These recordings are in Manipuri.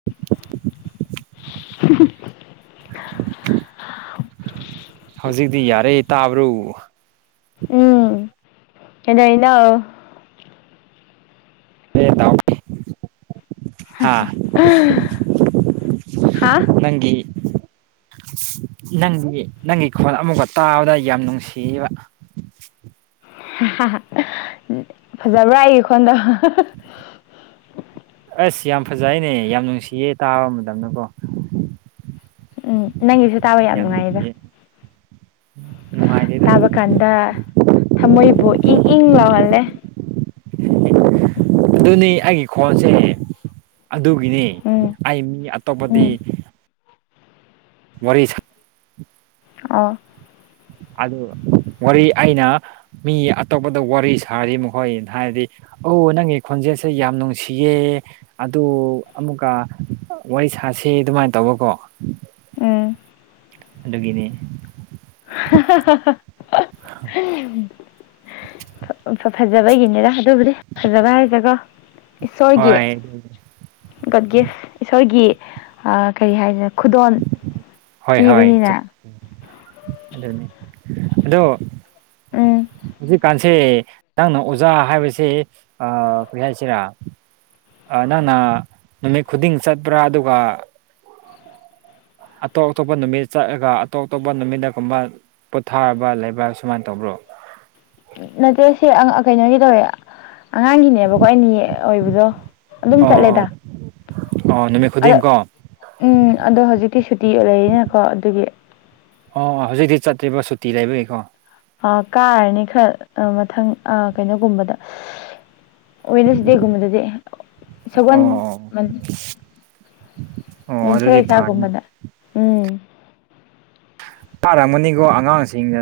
[unintelligible] [unintelligible] ꯍꯧꯖꯤꯛꯇꯤ ꯌꯥꯔꯦ ꯇꯥꯕ꯭ꯔꯣ ꯎꯝ ꯀꯩꯗꯩꯅꯣ [unintelligible] ꯍꯥꯥ ꯍꯥ ꯅꯪꯒꯤ ꯅꯪꯗꯤ ꯅꯪꯒꯤ ꯈꯣꯟ ꯑꯃꯨꯛꯈꯛ ꯇꯥꯕꯗ ꯌꯥꯝ ꯅꯨꯡꯁꯤꯕ ꯐꯖꯕ꯭ꯔꯥ ꯑꯩꯒꯤ ꯈꯣꯟꯗꯣ ꯑꯁ ꯌꯥꯝ ꯐꯖꯩꯅꯦ ꯌꯥꯝ ꯅꯨꯡꯁꯤꯌꯦ ꯇꯥꯕ ꯃꯇꯝꯗꯀꯣ ꯎꯝ ꯅꯪꯒꯤꯁꯨ ꯇꯥꯕ ꯌꯥꯝ ꯅꯨꯡꯉꯥꯏꯗ ꯅꯨꯡꯉꯥꯏꯇꯦꯗ ꯇꯥꯕ ꯀꯥꯟꯗ ꯊꯃꯣꯏꯕꯨ ꯏꯪ ꯏꯪ ꯂꯥꯎꯍꯜꯂꯦ ꯑꯗꯨꯅꯤ ꯑꯩꯒꯤ ꯈꯣꯟꯁꯦ ꯑꯗꯨꯒꯤꯅꯤ ꯎꯝ ꯑꯩ ꯃꯤ ꯑꯇꯣꯞꯄꯗꯤ ꯎꯝ ꯋꯥꯔꯤ ꯁꯥ ꯑꯣ ꯑꯗꯨ ꯋꯥꯔꯤ ꯑꯩꯅ ꯃꯤ ꯑꯇꯣꯞꯄꯗ ꯋꯥꯔꯤ ꯁꯥꯔꯗꯤ ꯃꯈꯣꯏꯅ ꯍꯥꯏꯗꯤ ꯑꯧ ꯅꯪꯒꯤ ꯈꯣꯟꯖꯦꯜꯁꯦ ꯌꯥꯝ ꯅꯨꯡꯁꯤꯌꯦ ꯑꯗꯨ ꯑꯃꯨꯛꯀ ꯋꯥꯔꯤ ꯁꯥꯁꯤ ꯑꯗꯨꯃꯥꯏꯅ ꯇꯧꯕꯀꯣ ꯎꯝ ꯑꯗꯨꯒꯤꯅꯦ ꯍꯥꯍꯥꯍꯥ ꯐꯖꯕꯒꯤꯅꯤꯗ ꯑꯗꯨꯕꯨꯗꯤ ꯐꯖꯕ ꯍꯥꯏꯁꯦꯀꯣ ꯏꯁꯣꯔꯒꯤ ꯍꯣꯏ ꯒꯣꯗ ꯒꯤꯐ ꯏꯁꯣꯔꯒꯤ ꯀꯔꯤ ꯍꯥꯏꯁꯤꯔꯥ ꯍꯣꯏ ꯍꯣꯏ ꯑꯗꯨꯅꯦ ꯑꯗꯣ ꯎꯝ ꯍꯧꯖꯤꯛ ꯀꯥꯟꯁꯦ ꯅꯪꯅ ꯑꯣꯖꯥ ꯍꯥꯏꯕꯁꯤ ꯀꯩ ꯍꯥꯏꯁꯤꯔꯥ ꯅꯪꯅ ꯅꯨꯃꯤꯠ ꯈꯨꯗꯤꯡ ꯆꯠꯄ꯭ꯔꯥ ꯑꯗꯨꯒ ꯑꯇꯣꯞ ꯑꯇꯣꯞꯄ ꯅꯨꯃꯤꯠ ꯆꯠꯂꯒ ꯑꯇꯣꯞ ꯑꯇꯣꯞꯄ ꯅꯨꯃꯤꯠꯇꯒꯨꯝꯕ ꯄꯣꯊꯥꯕ ꯂꯩꯕ꯭ꯔꯥ ꯁꯨꯃꯥꯏꯅ ꯇꯧꯕ꯭ꯔꯣ ꯅꯠꯇꯦ ꯁꯤ ꯀꯩꯅꯣꯒꯤ ꯇꯧꯔꯦ ꯑꯉꯥꯡꯒꯤꯅꯦꯕꯀꯣ ꯑꯩꯅꯥ ꯑꯣꯏꯕꯗꯣ ꯑꯗꯨꯝ ꯆꯠꯂꯦꯗ ꯑꯣ ꯑꯣ ꯅꯨꯃꯤꯠ ꯑꯗꯣ ꯈꯨꯗꯤꯡ ꯀꯣ ꯎꯝ ꯑꯗꯣ ꯍꯧꯖꯤꯛꯇꯤ ꯁꯨꯇꯤ ꯂꯩꯔꯤꯅꯀꯣ ꯑꯗꯨꯒꯤ ꯑꯣ ꯍꯧꯖꯤꯛꯇꯤ ꯆꯠꯇ꯭ꯔꯤꯕ ꯁꯨꯇꯤ ꯂꯩꯕꯒꯤꯀꯣ ꯑ ꯀꯥꯔꯅꯤ ꯈꯔ ꯃꯊꯪ ꯑ ꯀꯩꯅꯣꯒꯨꯝꯕꯗ ꯋꯦꯠꯅꯁꯗꯦ ꯒꯨꯝꯕꯗꯗꯤ ꯁꯒꯣꯜ ꯑꯣ ꯑꯣ ꯑꯣ ꯑꯗꯨꯗꯤ ꯐꯅ ꯀꯩꯁꯒꯨꯝꯕꯗ ꯎꯝ ꯆꯥꯔꯝꯒꯅꯤꯀꯣ ꯑꯉꯥꯡꯁꯤꯡꯗ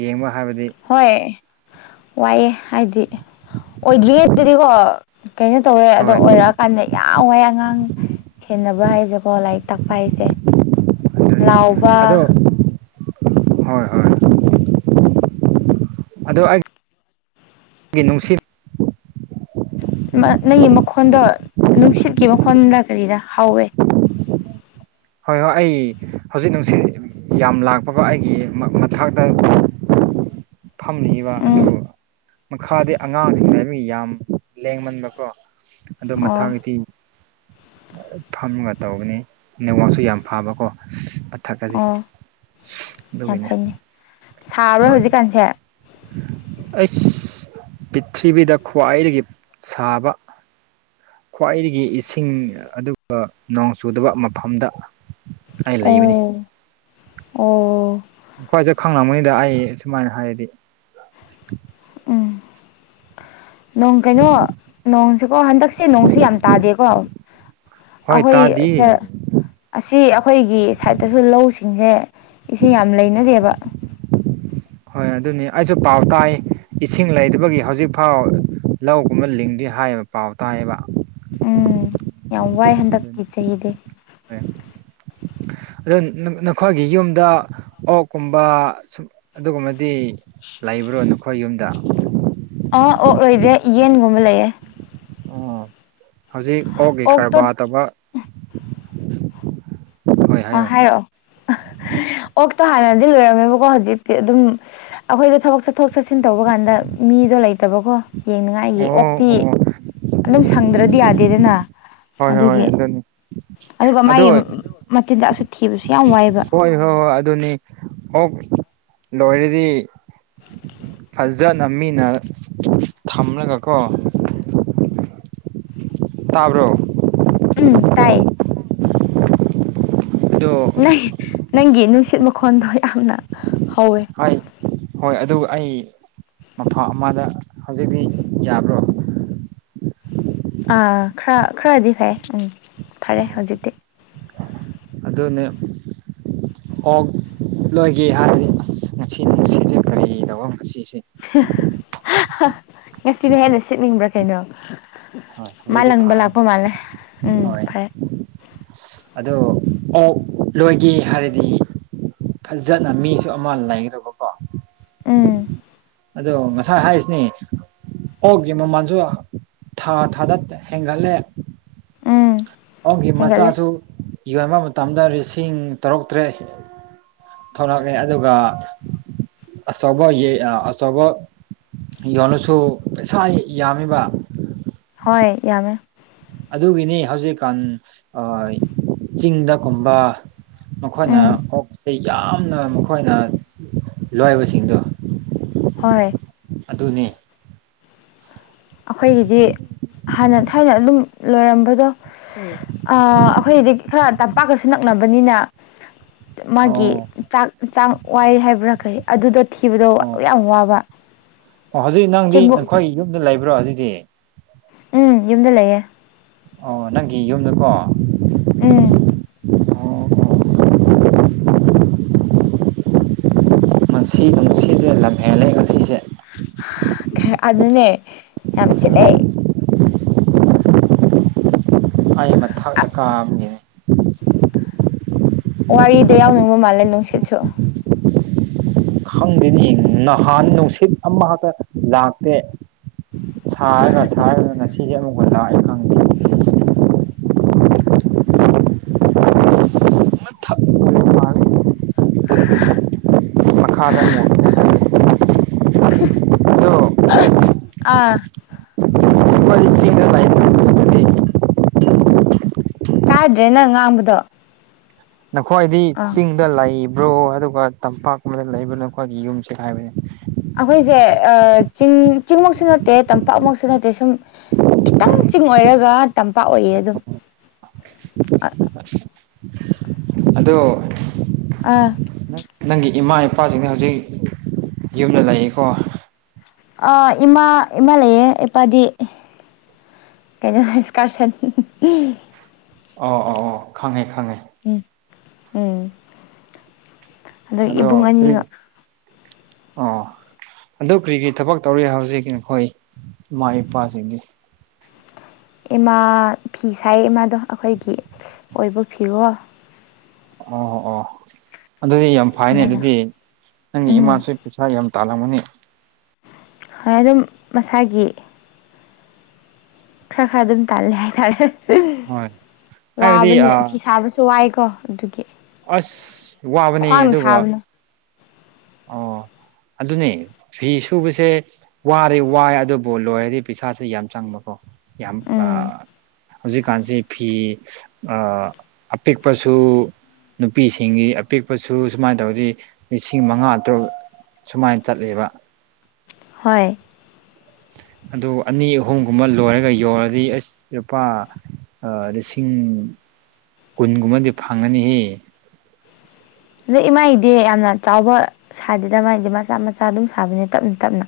ꯌꯦꯡꯕ ꯍꯥꯏꯕꯗꯤ ꯍꯣꯏ ꯋꯥꯏꯑꯦ ꯍꯥꯏꯗꯤ ꯑꯣꯏꯗ꯭ꯔꯤꯉꯩ ꯑꯗꯨꯗꯤꯀꯣ ꯀꯩꯅꯣ ꯇꯧꯋꯦ ꯑꯗꯣ ꯍꯣꯏ ꯑꯣꯏꯔꯛ ꯀꯟꯅ ꯌꯥꯝ ꯋꯥꯏ ꯑꯉꯥꯡ ꯁꯦꯟꯅꯕ ꯍꯥꯏꯁꯦꯀꯣ ꯂꯥꯏꯔꯤꯛ ꯇꯥꯛꯄ ꯍꯥꯏꯁꯦ ꯂꯥꯎꯕ ꯑꯗꯨꯅꯤ ꯑꯗꯣ ꯍꯣꯏ ꯍꯣꯏ ꯑꯗꯣ ꯑꯩ ꯒꯤ ꯅꯨꯡꯁꯤ ꯅꯪꯒꯤ ꯃꯈꯣꯟꯗꯣ ꯅꯨꯡꯁꯤꯠꯀꯤ ꯃꯈꯣꯟꯔꯗ ꯀꯔꯤꯔꯥ ꯍꯧꯋꯦ ꯍꯣꯏ ꯍꯣꯏ ꯑꯩ ꯍꯧꯖꯤꯛ ꯅꯨꯡꯁꯤꯠ ꯌꯥꯝ ꯂꯥꯛꯄꯒ ꯑꯩꯒꯤ ꯃꯊꯥꯛꯛꯇ ꯐꯝꯅꯤꯕ ꯑꯗꯨ ꯎꯝ ꯃꯈꯥꯗꯤ ꯑꯉꯥꯡꯁꯤꯡ ꯌꯥꯝ ꯂꯦꯡꯃꯟꯕꯀꯣ ꯑꯗꯨ ꯑꯣ ꯃꯊꯛꯇꯤ ꯐꯝꯒ ꯇꯧꯕꯅꯤ ꯅꯦꯠꯋꯥꯛꯁꯨ ꯌꯥꯝ ꯐꯕꯀꯣ ꯊꯛꯀꯗꯤ ꯑꯣ ꯌꯥꯝ ꯑꯗꯨꯒꯤꯅꯦ ꯐꯩꯅꯦ ꯁꯥꯕ꯭ꯔꯥ ꯍꯣꯏ ꯍꯧꯖꯤꯛꯀꯥꯟꯁꯦ ꯑꯩꯁ ꯄꯔꯤꯊꯤꯕꯤꯗ ꯈ꯭ꯋꯥꯏꯗꯒꯤ ꯁꯥꯕ ꯈ꯭ꯋꯥꯏꯗꯒꯤ ꯏꯁꯤꯡ ꯑꯗꯨꯒ ꯅꯣꯡ ꯆꯨꯗꯕ ꯃꯐꯝꯗ ꯑꯩ ꯂꯩꯕꯅꯤ ꯑꯣ ꯑꯣ ꯑꯩꯈꯣꯏꯖꯦ ꯈꯪꯉꯝꯅꯤꯗ ꯑꯩ ꯁꯨꯃꯥꯏꯅ ꯍꯥꯏꯔꯗꯤ ꯎꯝ ꯅꯣꯡ ꯀꯩꯅꯣ ꯅꯣꯡꯁꯦꯀꯣ ꯍꯟꯗꯛꯁꯦ ꯅꯣꯡꯁꯦ ꯌꯥꯝ ꯇꯥꯗꯦꯀꯣ ꯍꯣꯏ ꯑꯩꯈꯣꯏ ꯇꯥꯗꯤ ꯑꯥꯁꯦ ꯑꯁꯤ ꯑꯩꯈꯣꯏꯒꯤ ꯁꯥꯏꯠꯇꯁꯨ ꯂꯧꯁꯤꯡꯁꯦ ꯏꯁꯤꯡ ꯌꯥꯝ ꯂꯩꯅꯗꯦꯕ ꯍꯣꯏ ꯑꯗꯨꯅꯤ ꯑꯩꯁꯨ ꯄꯥꯎ ꯇꯥꯏ ꯏꯁꯤꯡ ꯂꯩꯇꯕꯒꯤ ꯍꯧꯖꯤꯛꯐꯥꯎ ꯂꯧꯒꯨꯝꯕ ꯂꯤꯡꯗꯦ ꯍꯥꯏꯌꯦꯕ ꯄꯥꯎ ꯇꯥꯏꯑꯦꯕ ꯎꯝ ꯌꯥꯝ ꯋꯥꯏ ꯍꯟꯗꯛꯀꯤ ꯆꯍꯤꯗꯤ ꯍꯣꯏ ꯑꯗꯣ ꯅꯈꯣꯏꯒꯤ ꯌꯨꯝꯗ ꯑꯣꯛꯀꯨꯝꯕ ꯁꯨꯝ ꯑꯗꯨꯒꯨꯝꯕꯗꯤ ꯂꯩꯕ꯭ꯔꯣ ꯅꯈꯣꯏ ꯌꯨꯝꯗ ꯑꯥ ꯑꯣꯛ ꯂꯣꯏꯗꯦ ꯌꯦꯟꯒꯨꯝꯕ ꯂꯩꯌꯦ ꯑꯣ ꯍꯧꯖꯤꯛ ꯑꯣꯛꯀꯤ ꯑꯣꯛꯇꯣ ꯀꯔꯕꯥꯔ ꯇꯧꯕ ꯍꯣꯏ ꯑꯥ ꯍꯥꯏꯌꯣ ꯍꯥꯏꯔꯛꯑꯣ ꯑꯣꯛꯇꯣ ꯍꯥꯟꯅꯗꯤ ꯂꯣꯏꯔꯝꯃꯦꯕꯀꯣ ꯍꯧꯖꯤꯛꯇꯤ ꯑꯗꯨꯝ ꯑꯩꯈꯣꯏꯗꯣ ꯊꯕꯛ ꯆꯠꯊꯣꯛ ꯆꯠꯁꯤꯟ ꯇꯧꯕ ꯀꯥꯟꯗ ꯃꯤꯗꯣ ꯂꯩꯇꯕꯀꯣ ꯌꯦꯡꯅꯤꯉꯥꯏꯒꯤ ꯑꯣ ꯑꯣꯛꯇꯤ ꯑꯣ ꯑꯗꯨꯝ ꯁꯪꯗ꯭ꯔꯗꯤ ꯌꯥꯗꯦꯗꯅ ꯍꯣꯏ ꯍꯣꯏ ꯍꯣꯏ ꯑꯗꯨꯒꯤ ꯑꯗꯨꯅꯤ ꯑꯗꯨꯒ ꯑꯗꯨ ꯃꯥꯒꯤ ꯍꯣꯏ ꯃꯆꯤꯟꯖꯥꯛꯁꯨ ꯊꯤꯕꯁꯨ ꯌꯥꯝ ꯋꯥꯏꯕ ꯍꯣꯏ ꯍꯣꯏ ꯑꯗꯨꯅꯤ ꯑꯣꯛ ꯂꯣꯏꯔꯗꯤ ꯐꯖꯅ ꯃꯤꯅ ꯊꯝꯂꯒꯀꯣ ꯇꯥꯕ꯭ꯔꯣ ꯎꯝ ꯇꯥꯏꯌꯦ ꯑꯗꯣ [unintelligible] ꯅꯪꯒꯤ ꯅꯨꯡꯁꯤꯠ ꯃꯈꯣꯟꯗꯣ ꯌꯥꯝꯅ ꯍꯧ ꯍꯣꯏ ꯍꯣꯏ ꯑꯗꯨ ꯑꯩ ꯃꯐꯝ ꯑꯃꯗ ꯍꯧꯖꯤꯛꯇꯤ ꯌꯥꯕ꯭ꯔꯣ ꯑꯥ ꯈꯔ ꯈꯔꯗꯤ ꯐꯩ ꯎꯝ ꯐꯥꯔꯦ ꯍꯧꯖꯤꯛꯇꯤ ꯑꯗꯨꯅꯦ ꯑꯣꯛ ꯂꯣꯏꯒꯦ ꯍꯥꯏꯔꯗꯤ ꯑꯁ ꯉꯁꯤꯅꯨꯡꯁꯤꯠꯁꯦ ꯀꯔꯤꯅꯣ ꯉꯁꯤꯁꯦ [unintelligible] ꯉꯁꯤꯅ ꯍꯦꯟꯅ ꯁꯤꯠꯅꯤꯡꯕ꯭ꯔꯥ ꯀꯩꯅꯣ ꯍꯣꯏ ꯍꯧꯖꯤꯛꯇꯤ ꯃꯥꯂꯪꯕ ꯐꯔꯦ ꯂꯥꯛꯄ ꯃꯥꯂꯦ ꯎꯝ ꯍꯣꯏ ꯐꯩ ꯑꯗꯣ ꯑꯣꯛ ꯂꯣꯏꯒꯦ ꯍꯥꯏꯔꯗꯤ ꯐꯖꯅ ꯃꯤꯁꯨ ꯑꯃ ꯂꯩꯒꯗꯕ ꯎꯝ ꯑꯗꯣ ꯉꯁꯥꯏ ꯍꯥꯏꯁꯤꯅꯤ ꯑꯣꯛꯀꯤ ꯃꯃꯜꯁꯨ ꯊꯥ ꯊꯥꯗꯠ ꯍꯦꯟꯒꯠꯂꯦ ꯎꯝ ꯑꯣꯛꯀꯤ ꯍꯦꯟꯒꯠꯂꯦ ꯃꯆꯥꯁꯨ ꯌꯣꯟꯕ ꯃꯇꯝꯗ ꯂꯤꯁꯤꯡ ꯇꯔꯨ ꯇ꯭ꯔꯦꯠ ꯊꯣꯛꯂꯛꯑꯦ ꯑꯗꯨꯒ ꯑꯆꯧꯕꯌ‌ꯦ ꯑꯆꯧꯕ ꯌꯣꯜꯂꯁꯨ ꯄꯩꯁꯥ ꯌꯥꯝꯃ‌ꯦꯕ ꯍꯣꯏ ꯌꯥꯝꯃꯦ ꯑꯗꯨꯒꯤꯅꯤ ꯍꯧꯖꯤꯛꯀꯥꯟ ꯑꯥ ꯆꯤꯡꯗ ꯀꯨꯝꯕ ꯃꯈꯣꯏꯅ ꯎꯝ ꯑꯣꯛ ꯌꯥꯝꯅ ꯃꯈꯣꯏꯅ ꯂꯣꯏꯕꯁꯤꯡꯗꯣ ꯍꯣꯏ ꯑꯗꯨꯅꯤ ꯑꯩꯈꯣꯏꯒꯤꯗꯤ ꯍꯥꯟꯅ ꯊꯥꯏꯅ ꯑꯗꯨꯝ ꯂꯣꯏꯔꯝꯕꯗꯣ ꯑꯥ ꯑꯩꯈꯣꯏꯒꯤꯗꯤ ꯈꯔ ꯇꯝꯄꯥꯛꯀꯁꯨ ꯅꯛꯅꯕꯅꯤꯅ ꯃꯥꯒꯤ ꯑꯣ ꯆꯥꯛ ꯆꯥꯡ ꯋꯥꯏ ꯍꯥꯏꯕ꯭ꯔꯥ ꯀꯩ ꯑꯗꯨꯗꯣ ꯊꯤꯕꯗꯣ ꯑꯣ ꯌꯥꯝ ꯋꯥꯕ ꯑꯣ ꯍꯧꯖꯤꯛ ꯅꯪꯗꯤ ꯆꯦꯡꯒꯨꯝ ꯅꯈꯣꯏ ꯌꯨꯝꯗ ꯂꯩꯕ꯭ꯔꯣ ꯍꯧꯖꯤꯛꯗꯤ ꯎꯝ ꯌꯨꯝꯗ ꯂꯩꯌꯦ ꯑꯣ ꯅꯪꯒꯤ ꯌꯨꯝꯗꯀꯣ ꯎꯝ ꯑꯣ ꯉꯁꯤ ꯅꯨꯡꯁꯤꯁꯦ ꯂꯝꯍꯦꯜꯂꯦ ꯉꯁꯤꯁꯦ ꯑꯗꯨꯅꯦ ꯌꯥꯝ ꯁꯤꯠꯂꯦ ꯑꯩ ꯃꯊꯛꯇ ꯀꯥꯕꯒꯤꯅꯤ ꯋꯥꯔꯤꯗ ꯌꯥꯎꯅꯤꯡꯕ ꯃꯥꯜꯂꯦ ꯅꯨꯡꯁꯤꯠꯁꯨ ꯈꯪꯗꯦꯅꯦꯍꯦ ꯅꯍꯥꯟ ꯅꯨꯡꯁꯤꯠ ꯑꯃꯈꯛꯇ ꯂꯥꯛꯇꯦ ꯁꯥꯔꯒ ꯁꯥꯔꯒ ꯉꯁꯤꯗꯤ ꯑꯃꯨꯛꯀ ꯂꯥꯛꯑꯦ ꯈꯪꯗꯦ ꯃꯊꯛ [unintelligible] ꯑꯗꯣ ꯑꯥ ꯑꯈꯣꯏꯗꯤ ꯆꯤꯡꯗ [unintelligible] ꯇꯥꯗ꯭ꯔꯦ ꯅꯪ ꯉꯥꯡꯕꯗꯣ ꯅꯈꯣꯏꯗꯤ ꯑꯥ ꯆꯤꯡꯗ ꯂꯩꯕ꯭ꯔꯣ ꯑꯗꯨꯒ ꯇꯝꯄꯥꯛ ꯀꯨꯝꯕꯗ ꯂꯩꯕ꯭ꯔꯣ ꯅꯈꯣꯏꯒꯤ ꯌꯨꯝꯁꯤ ꯀꯥꯏꯋꯥꯏ ꯑꯈꯣꯏꯁꯦ ꯑꯥ ꯆꯤꯡ ꯆꯤꯡꯃꯛꯁꯨ ꯅꯠꯇꯦ ꯇꯝꯄꯥꯛꯃꯛꯁꯨ ꯅꯠꯇꯦ ꯁꯨꯝ ꯈꯤꯇꯪ ꯆꯤꯡ ꯑꯣꯏꯔꯒ ꯇꯝꯄꯥꯛ ꯑꯣꯏꯌꯦ ꯑꯗꯨꯝ ꯑꯗꯣ ꯑꯥ ꯅꯪꯒꯤ ꯏꯃꯥ ꯏꯄꯥꯁꯤꯡꯅ ꯍꯧꯖꯤꯛ ꯌꯨꯝꯗ ꯂꯩꯌꯦꯀꯣ ꯑꯥ ꯏꯃꯥ ꯏꯃꯥ ꯂꯩꯌꯦ ꯏꯄꯥꯗꯤ ꯀꯩꯅꯣ ꯏꯁꯀꯥꯔꯁꯟ ꯑꯧꯣꯑꯣ ꯑꯣ ꯈꯪꯉꯦ ꯈꯪꯉꯦ ꯎꯝ ꯎꯝ ꯑꯗꯒꯤ ꯑꯗꯣ ꯏꯕꯨꯡ ꯀꯔꯤ ꯑꯅꯤꯒ ꯑꯣ ꯑꯗꯨ ꯀꯔꯤ ꯀꯔꯤ ꯊꯕꯛ ꯇꯧꯔꯤ ꯍꯧꯖꯤꯛ ꯅꯈꯣꯏ ꯏꯃꯥ ꯏꯄꯥꯁꯤꯡꯗꯤ ꯏꯃꯥ ꯐꯤ ꯁꯥꯏ ꯏꯃꯥꯗꯣ ꯑꯈꯣꯏꯒꯤ ꯑꯣꯏꯕ ꯐꯤꯔꯣꯜ ꯑꯣ ꯑꯣ ꯑꯗꯨꯗꯤ ꯌꯥꯝ ꯐꯥꯏꯅꯦ ꯑꯗꯨꯃꯥꯏꯅ ꯑꯗꯨꯗꯤ ꯅꯪꯒꯤ ꯎꯝ ꯏꯃꯥꯥꯁꯨ ꯄꯩꯁꯥ ꯌꯥꯝ ꯇꯥꯜꯂꯝꯒꯅꯤ ꯈꯔ ꯑꯗꯨꯝ ꯃꯁꯥꯒꯤ ꯈꯔ ꯈꯔ ꯑꯗꯨꯝ ꯇꯥꯜꯂꯦ ꯍꯥꯏꯇꯥꯔꯦ ꯍꯣꯏ ꯍꯥꯏꯕꯗꯤ ꯋꯥꯕꯅꯦ ꯐꯤ ꯁꯥꯕꯁꯨ ꯋꯥꯏꯀꯣ ꯑꯗꯨꯒꯤ ꯑꯁ ꯋꯥꯕꯅꯦ ꯈ꯭ꯋꯥꯡꯅ ꯑꯗꯨꯒ ꯁꯥꯕꯅ ꯑꯣ ꯑꯗꯨꯅꯦ ꯐꯤ ꯁꯨꯕꯁꯦ ꯋꯥꯔꯦ ꯋꯥꯏ ꯑꯗꯨꯕꯨ ꯂꯣꯏꯔꯗꯤ ꯄꯩꯁꯥꯥꯁꯦ ꯌꯥꯝ ꯆꯪꯕꯀꯣ ꯌꯥꯝ ꯑ ꯎꯝ ꯍꯧꯖꯤꯛꯀꯥꯟꯁꯤ ꯐꯤ ꯑꯥ ꯑꯄꯤꯛꯄꯁꯨ ꯅꯨꯄꯤꯁꯤꯡꯒꯤ ꯑꯄꯤꯛꯄꯁꯨ ꯁꯨꯃꯥꯏꯅ ꯇꯧꯔꯗꯤ ꯂꯤꯁꯤꯡ ꯃꯉꯥ ꯑꯗꯨ ꯁꯨꯃꯥꯏꯅ ꯆꯠꯂꯦꯕ ꯍꯣꯏ ꯑꯗꯨ ꯑꯅꯤ ꯑꯍꯨꯝꯒꯨꯝꯕ ꯂꯣꯏꯔꯒ ꯌꯣꯜꯔꯗꯤ ꯑꯁ ꯂꯨꯄꯥ ꯑꯥ ꯔꯤꯁꯤꯡ ꯀꯨꯟꯒꯨꯝꯕꯗꯤ ꯐꯪꯉꯅꯤꯍꯦ ꯑꯗꯩ ꯏꯃꯥꯥꯏꯗꯤ ꯌꯥꯝꯅ ꯆꯥꯎꯕ ꯁꯗꯦꯗ ꯃꯥꯏꯗꯤ ꯃꯆꯥ ꯃꯆꯥ ꯑꯗꯨꯝ ꯁꯥꯕꯅꯦ ꯇꯞꯅ ꯇꯞꯅ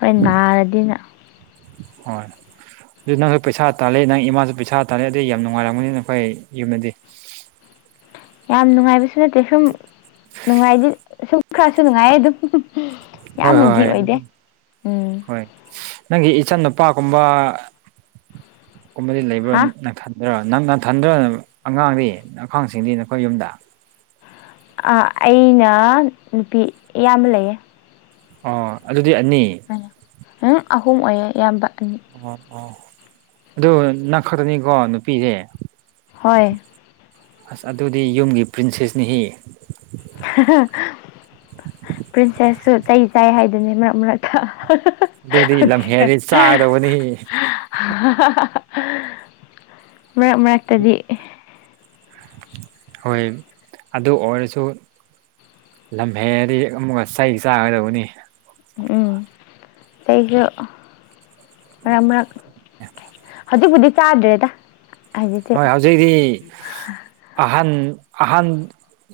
ꯍꯣꯏ ꯅꯥꯔꯗꯤꯅ ꯍꯣꯏ ꯑꯗꯨ ꯅꯪꯖꯨ ꯄꯩꯁꯥ ꯇꯥꯜꯂꯤ ꯅꯪ ꯏꯃꯥꯁꯨ ꯄꯩꯁꯥ ꯇꯥꯜꯂꯦ ꯑꯗꯨꯗꯤ ꯌꯥꯝ ꯅꯨꯡꯉꯥꯏꯔꯝꯒꯅꯤ ꯅꯈꯣꯏ ꯌꯨꯝꯗꯗꯤ ꯌꯥꯝ ꯅꯨꯡꯉꯥꯏꯕꯁꯨ ꯅꯠꯇꯦ ꯁꯨꯝ ꯅꯨꯡꯉꯥꯏꯗꯤ ꯁꯨꯝ ꯈꯔꯁꯨ ꯅꯨꯡꯉꯥꯏ ꯑꯗꯨꯝ ꯍꯣꯏ ꯍꯣꯏ ꯌꯥꯝꯅꯗꯤ ꯍꯣꯏ ꯑꯣꯏꯗꯦ ꯑꯗꯨ ꯎꯝ ꯍꯣꯏ ꯅꯪꯒꯤ ꯏꯆꯟ ꯅꯨꯄꯥꯒꯨꯝꯕ ꯀꯨꯝꯕꯗꯤ ꯂꯩꯕ꯭ꯔꯥ ꯍꯥ ꯅꯊꯟ ꯑ ꯅꯪ ꯅꯪꯊꯟꯗ꯭ꯔ ꯑꯉꯥꯡꯗꯤ ꯅꯈꯥꯡꯁꯤꯡꯗꯤ ꯅꯈꯣꯏ ꯌꯨꯝꯗ ꯑꯩꯅ ꯅꯨꯄꯤ ꯏꯌꯥꯝꯕ ꯂꯩꯌꯦ ꯑꯥ ꯑꯗꯨꯗꯤ ꯑꯅꯤ ꯎꯝ ꯑꯍꯨꯝ ꯑꯣꯏꯌꯦ ꯏꯌꯥꯝꯕ ꯑꯅꯤ ꯑꯣ ꯑꯣ ꯑꯗꯨ ꯅꯪ ꯈꯛꯇꯅꯤꯀꯣ ꯅꯨꯄꯤꯗꯤ ꯍꯣꯏ ꯑꯁ ꯑꯗꯨꯗꯤ ꯌꯨꯝꯒꯤ ꯄ꯭ꯔꯤꯟꯁꯦꯁꯅꯤꯍꯦ ꯍꯥꯍꯥ ꯄ꯭ꯔꯤꯟꯁꯦꯁꯁꯨ ꯆꯩ ꯆꯥꯏ ꯍꯥꯏꯗꯨꯅꯤ ꯃꯔꯛ ꯃꯔꯛꯇ ꯍꯥꯍꯥꯍꯥ ꯑꯗꯨꯗꯤ ꯂꯝ ꯍꯦꯜꯂꯗꯤ ꯆꯒꯗꯕꯅꯤ ꯍꯥꯍꯥꯍꯥꯍꯥ ꯃꯔꯛ ꯃꯔꯛꯇꯗꯤ ꯍꯣꯏ ꯑꯗꯨ ꯑꯣꯏꯔꯁꯨ ꯂꯝ ꯍꯦꯟꯔꯗꯤ ꯑꯃꯨꯛꯀ ꯆꯩ ꯆꯥꯒꯗꯕꯅꯤ ꯎꯝ ꯑꯩꯖꯨ ꯃꯔꯛ ꯃꯔꯛ ꯍꯧꯖꯤꯛꯄꯨꯗꯤ ꯆꯥꯗ꯭ꯔꯦꯗ ꯍꯧꯖꯤꯛꯇꯤ ꯍꯣꯏ ꯍꯧꯖꯤꯛꯇꯛꯇꯤ ꯑꯍꯟ ꯑꯍꯟ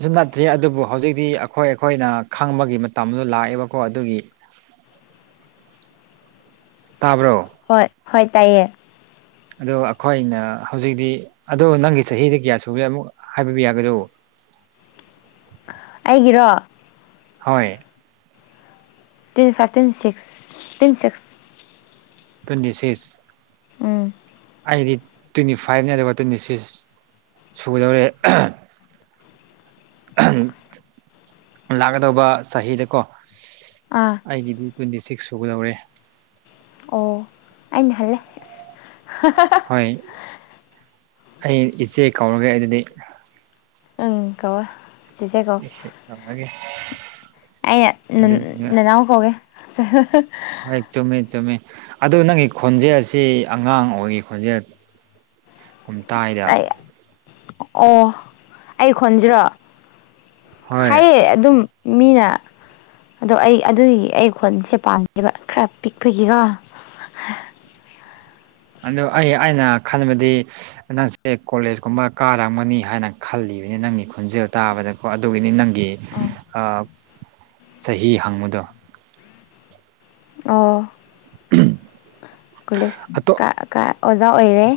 ꯁꯨ ꯅꯠꯇꯦ ꯑꯗꯨꯕꯨ ꯍꯧꯖꯤꯛꯇꯤ ꯑꯈꯣꯏ ꯑꯈꯣꯏꯅ ꯈꯪꯕꯒꯤ ꯃꯇꯝꯗꯣ ꯂꯥꯛꯑꯦꯕꯀꯣ ꯑꯗꯨꯒꯤ ꯇꯥꯕ꯭ꯔꯣ ꯍꯣꯏ ꯍꯣꯏ ꯇꯥꯏꯌꯦ ꯑꯗꯣ ꯑꯈꯣꯏꯅ ꯍꯧꯖꯤꯛꯇꯤ ꯑꯗꯣ ꯅꯪꯒꯤ ꯆꯍꯤꯗꯤ ꯀꯌꯥ ꯁꯨꯒꯦ ꯑꯃꯨꯛ ꯍꯥꯏꯕꯤꯕ ꯌꯥꯒꯗꯣ ꯑꯩꯒꯤꯔꯣ ꯍꯣꯏ ten ꯐꯥꯇꯤꯟ ꯇꯣꯏꯟ six ten six twenty ꯁꯤꯁ ꯎꯝ ꯑꯩꯗꯤ ꯇ꯭ꯋꯦꯟꯇꯤ ꯐꯥꯏꯚꯅꯦ ꯑꯗꯨꯒ ꯇ꯭ꯋꯦꯟꯇꯤ ꯁꯤꯛꯁ ꯁꯨꯒꯗꯧꯔꯦ ꯑꯍꯥ ꯑꯍꯥꯝ ꯂꯥꯛꯀꯗꯧꯕ ꯆꯍꯤꯗꯀꯣ ꯑꯥ ꯑꯩꯒꯤꯗꯤ ꯇ꯭ꯋꯦꯟꯇꯤ ꯁꯤꯛꯁ ꯁꯨꯒꯗꯧꯔꯦ ꯑꯣ ꯑꯩꯅ ꯍꯜꯂꯦ ꯍꯥꯍꯥꯍꯥ ꯍꯣꯏ ꯑꯩ ꯏꯆꯦ ꯀꯧꯔꯒꯦ ꯑꯗꯨꯗꯤ ꯑꯥꯡ ꯀꯧꯋꯣ ꯆꯤꯆꯦ ꯀꯧ ꯇꯧꯔꯒꯦ ꯑꯩꯅ ꯑꯗꯨ ꯅꯅꯥꯎ ꯀꯧꯒꯦ ꯍꯥꯍꯥꯍꯥ ꯍꯣꯏ ꯆꯨꯝꯃꯤ ꯆꯨꯝꯃꯤ ꯑꯗꯨ ꯅꯪꯒꯤ ꯈꯣꯟꯖꯦꯜ ꯑꯁꯤ ꯑꯉꯥꯡ ꯑꯣꯏꯔꯤ ꯈꯣꯟꯖꯦꯜ ꯀꯨꯝ ꯇꯥꯏꯗ ꯑꯩ ꯑꯣ ꯑꯩ ꯈꯣꯟꯁꯤꯔꯣ ꯍꯣꯏ ꯍꯥꯏꯌꯦ ꯑꯗꯨꯝ ꯃꯤꯅ ꯑꯗꯣ ꯑꯩ ꯑꯗꯨꯒꯤ ꯑꯩ ꯈꯣꯟꯁꯦ ꯄꯥꯝꯗꯦꯕ ꯈꯔ ꯄꯤꯛꯄꯒꯤꯔ ꯑꯗꯣ ꯑꯩ ꯑꯩꯅ ꯈꯟꯕꯗꯤ ꯅꯪꯁꯦ ꯀꯣꯂꯦꯖꯀꯨꯝꯕ ꯀꯥꯔꯝꯒꯅꯤ ꯍꯥꯏꯅ ꯈꯜꯂꯤꯕꯅꯤ ꯅꯪꯒꯤ ꯈꯣꯟꯖꯦꯜ ꯇꯥꯕꯗꯀꯣ ꯑꯗꯨꯒꯤꯅꯤ ꯅꯪ ꯒꯤ ꯎꯝ ꯑꯥ ꯆꯍꯤ ꯍꯪꯕꯗꯣ ꯑꯣ ꯀꯣꯂꯦꯖ ꯑꯇꯣꯞ ꯀꯥ ꯀꯥ ꯑꯣꯖꯥ ꯑꯣꯏꯔꯦ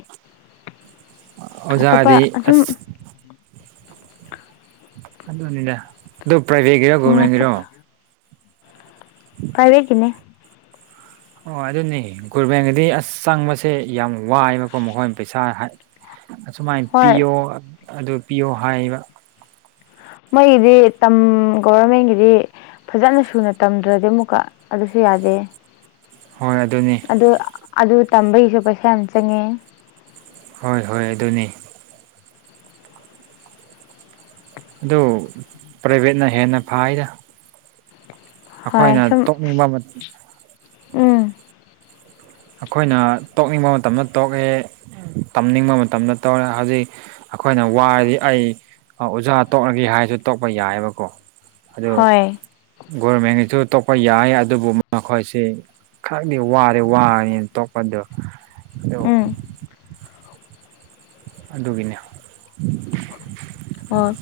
ꯑꯇꯣꯞꯄ ꯑꯣꯖꯥꯗꯤ ꯑꯁꯨꯝ ꯑꯁ ꯑꯗꯨꯅꯤꯗ ꯑꯗꯨ ꯄ꯭ꯔꯥꯏꯕꯦꯠꯀꯤꯔ ꯒꯣꯔꯃꯦꯟꯒꯤꯔꯣ ꯄ꯭ꯔꯥꯏꯚꯦꯠꯀꯤꯅꯦ ꯑꯣ ꯑꯗꯨꯅꯤ ꯒꯣꯔꯃꯦꯟꯒꯗꯤ ꯑꯁ ꯆꯪꯕꯁꯦ ꯌꯥꯝ ꯋꯥꯏꯑꯕꯀꯣ ꯃꯈꯣꯏꯅ ꯄꯩꯁꯥ ꯍꯥꯏ ꯑꯁꯨꯃꯥꯏꯅ ꯍꯣꯏ ꯄꯤꯌꯣ ꯑꯗꯨ ꯄꯤꯌꯣ ꯍꯥꯏꯕ ꯃꯣꯏꯒꯤꯗꯤ ꯇꯝ ꯒꯣꯚꯔꯃꯦꯟꯒꯤꯗꯤ ꯐꯖꯟꯅ ꯁꯨꯅ ꯇꯝꯗ꯭ꯔꯗꯤ ꯑꯃꯨꯛꯀ ꯑꯗꯨꯁꯨ ꯌꯥꯗꯦꯌꯦ ꯍꯣꯏ ꯑꯗꯨꯅꯤ ꯑꯗꯨ ꯑꯗꯨ ꯇꯝꯕꯒꯤꯁꯨ ꯄꯩꯁꯥ ꯌꯥꯝ ꯆꯪꯉꯦ ꯍꯣꯏ ꯍꯣꯏ ꯑꯗꯨꯅꯦ ꯑꯗꯨ ꯄ꯭ꯔꯥꯏꯚꯦꯠꯅ ꯍꯦꯟꯅ ꯐꯩꯗ ꯍꯣꯏ ꯁꯨꯝ ꯇꯣꯛꯅꯤꯡꯕ ꯎꯝ ꯑꯩꯈꯣꯏꯅ ꯇꯣꯛꯅꯤꯡꯕ ꯃꯇꯝꯗ ꯇꯣꯛꯑꯦ ꯇꯝꯅꯤꯡꯕ ꯃꯇꯝꯗ ꯇꯧꯔꯦ ꯍꯧꯖꯤꯛ ꯑꯩꯈꯣꯏꯅ ꯋꯥꯔꯗꯤ ꯑꯩ ꯑꯣꯖꯥ ꯇꯣꯛꯂꯒꯦ ꯍꯥꯏꯔꯁꯨ ꯇꯣꯛꯄ ꯌꯥꯏꯌꯦꯕꯀꯣ ꯑꯗꯣ ꯍꯣꯏ ꯒꯣꯔꯃꯦꯟꯒꯤꯁꯨ ꯇꯣꯛꯄ ꯌꯥꯏ ꯑꯗꯨꯕꯨ ꯃꯈꯣꯏꯁꯤ ꯈꯔꯗꯤ ꯋꯥꯔꯦ ꯋꯥꯔꯦ ꯇꯣꯛꯄꯗꯣ ꯑꯗꯣ ꯎꯝ ꯑꯗꯨꯒꯤꯅꯦ ꯑꯣ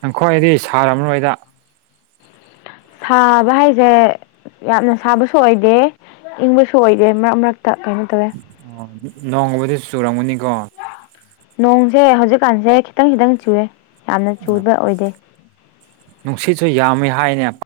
ꯅꯪꯈꯣꯏꯗꯤ ꯁꯥꯔꯝꯃꯔꯣꯏꯗ ꯁꯥꯕ ꯍꯥꯏꯁꯦ ꯌꯥꯝꯅ ꯁꯥꯕꯁꯨ ꯑꯣꯏꯗꯦ ꯏꯪꯕꯁꯨ ꯑꯣꯏꯗꯦ ꯃꯔꯛ ꯃꯔꯛꯇ ꯀꯩꯅꯣ ꯇꯧꯋꯤ ꯑꯣ ꯅꯣꯡꯕꯨꯗꯤ ꯆꯨꯔꯝꯒꯅꯤꯀꯣ ꯅꯣꯡꯖꯦ ꯍꯧꯖꯤꯛꯀꯥꯟꯁꯦ ꯈꯤꯇꯪ ꯈꯤꯇꯪ ꯆꯨꯋꯦ ꯌꯥꯝꯅ ꯆꯨꯕ ꯑꯣꯏꯗꯦ ꯅꯨꯡꯁꯤꯠꯁꯨ ꯌꯥꯝꯃꯦ ꯍꯥꯏꯅꯦ